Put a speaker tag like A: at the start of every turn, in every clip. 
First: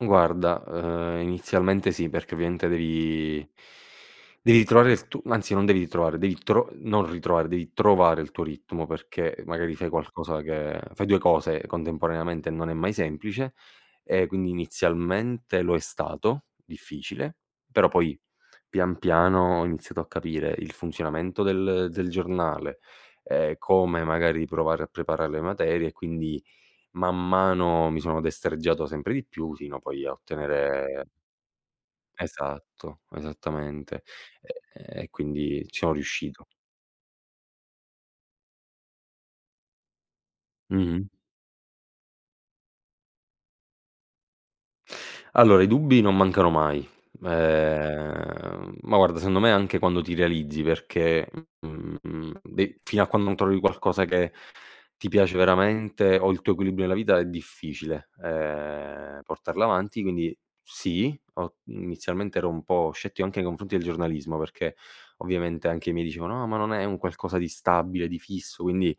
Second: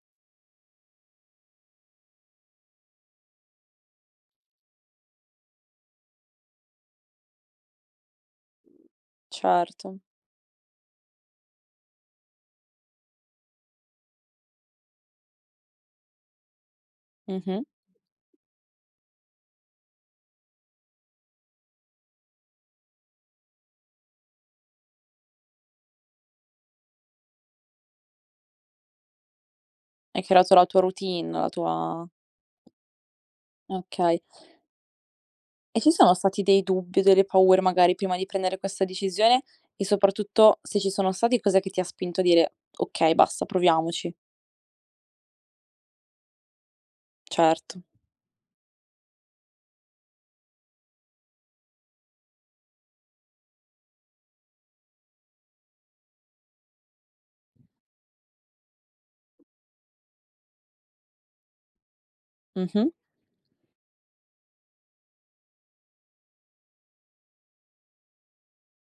A: Guarda, ehm, inizialmente sì perché ovviamente devi devi ritrovare il tu anzi non devi ritrovare, devi tro non ritrovare, devi trovare il tuo ritmo perché magari fai
B: Certo.
A: qualcosa che fai 2 cose contemporaneamente non è mai semplice e quindi inizialmente lo è stato, difficile,
B: Mh-mh.
A: però poi pian piano ho iniziato a capire il funzionamento del del giornale, ehm, come magari provare a preparar le materie e quindi man mano mi sono destreggiato sempre di più fino poi a
B: Hai creato la tua
A: ottenere
B: routine, la tua
A: Esatto. Esattamente.
B: Okay.
A: E ehm, e quindi, ci
B: E ci
A: sono
B: sono stati
A: riuscito.
B: dei dubbi o delle paure magari, prima di prendere questa decisione, e soprattutto se ci
A: Mh-mh.
B: sono stati, cos'è che ti ha spinto a dire: "Okay, basta, proviamoci"?
A: Allora i dubbi non mancano mai.
B: Certo.
A: Ehm, ma guarda secondo me anche quando ti realizzi perché, mhmm, de fino a quando non trovi qualcosa che ti piace veramente o il tuo equilibrio nella vita è difficile, ehm, portarla avanti. Quindi sì, ho inizialmente ero un
B: Mh-mh.
A: po' scettico anche nei confronti del giornalismo perché ovviamente anche i miei dicevano: "Ah ma non è un qualcosa di stabile, di fisso, quindi,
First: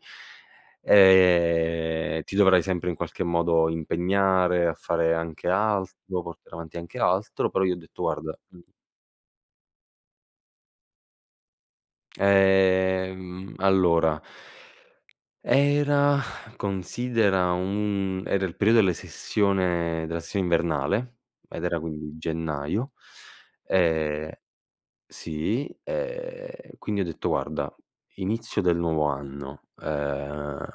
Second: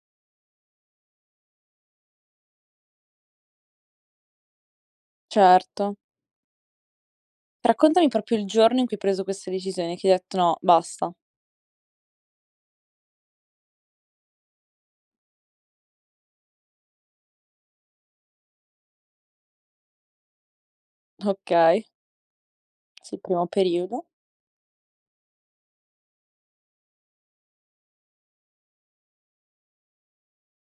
A: ehm, ti dovrai sempre in qualche modo impegnare a fare anche
B: Certo.
A: altro, portare avanti anche altro". Però gli ho detto:
B: Raccontami
A: "Guarda,
B: proprio il
A: mh
B: giorno in cui hai preso questa decisione, che hai detto: "No, basta".
A: Ehm, allora era considera un era il perio delle sessione della sessione invernale ed era
B: Okay.
A: quindi gennaio.
B: Sì, primo periodo.
A: Ehm, sì, ehm, quindi ho detto: "Guarda, inizio del nuovo anno, ehm,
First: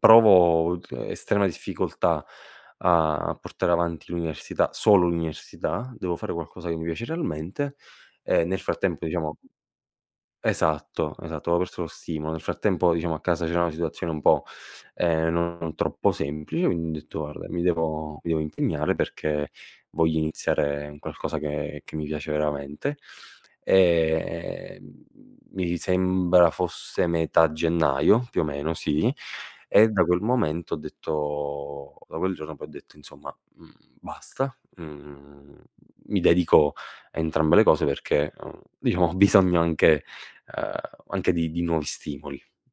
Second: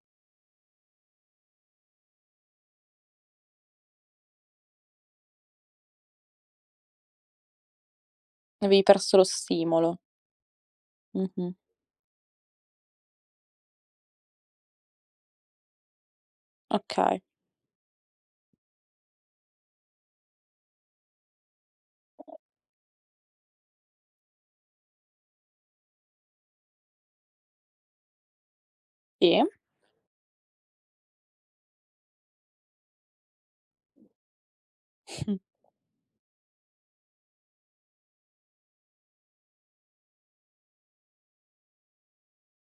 A: provo tr estrema difficoltà a portare avanti l'università, solo l'università, devo fare qualcosa che mi piace realmente". Ehm, nel
B: Avevi
A: frattempo
B: perso lo
A: diciamo
B: stimolo.
A: Esatto, esatto,
B: Mh-mh.
A: avevo perso lo stimolo. Nel frattempo diciamo a casa c'era una situazione un po', ehm, non troppo semplice quindi ho detto:
B: Okay.
A: "Guarda mi devo mi devo impegnare perché voglio iniziare un qualcosa che che mi piace veramente". E, ehm, mi sembra fosse metà gennaio, più o meno sì,
B: Sì.
A: e da quel momento ho detto da quel giorno poi ho detto insomma: "Mhmm, basta, mhmm, mi dedico a entrambe le cose perché, uhm, diciamo ho bisogno anche uhm, anche di di nuovi stimoli".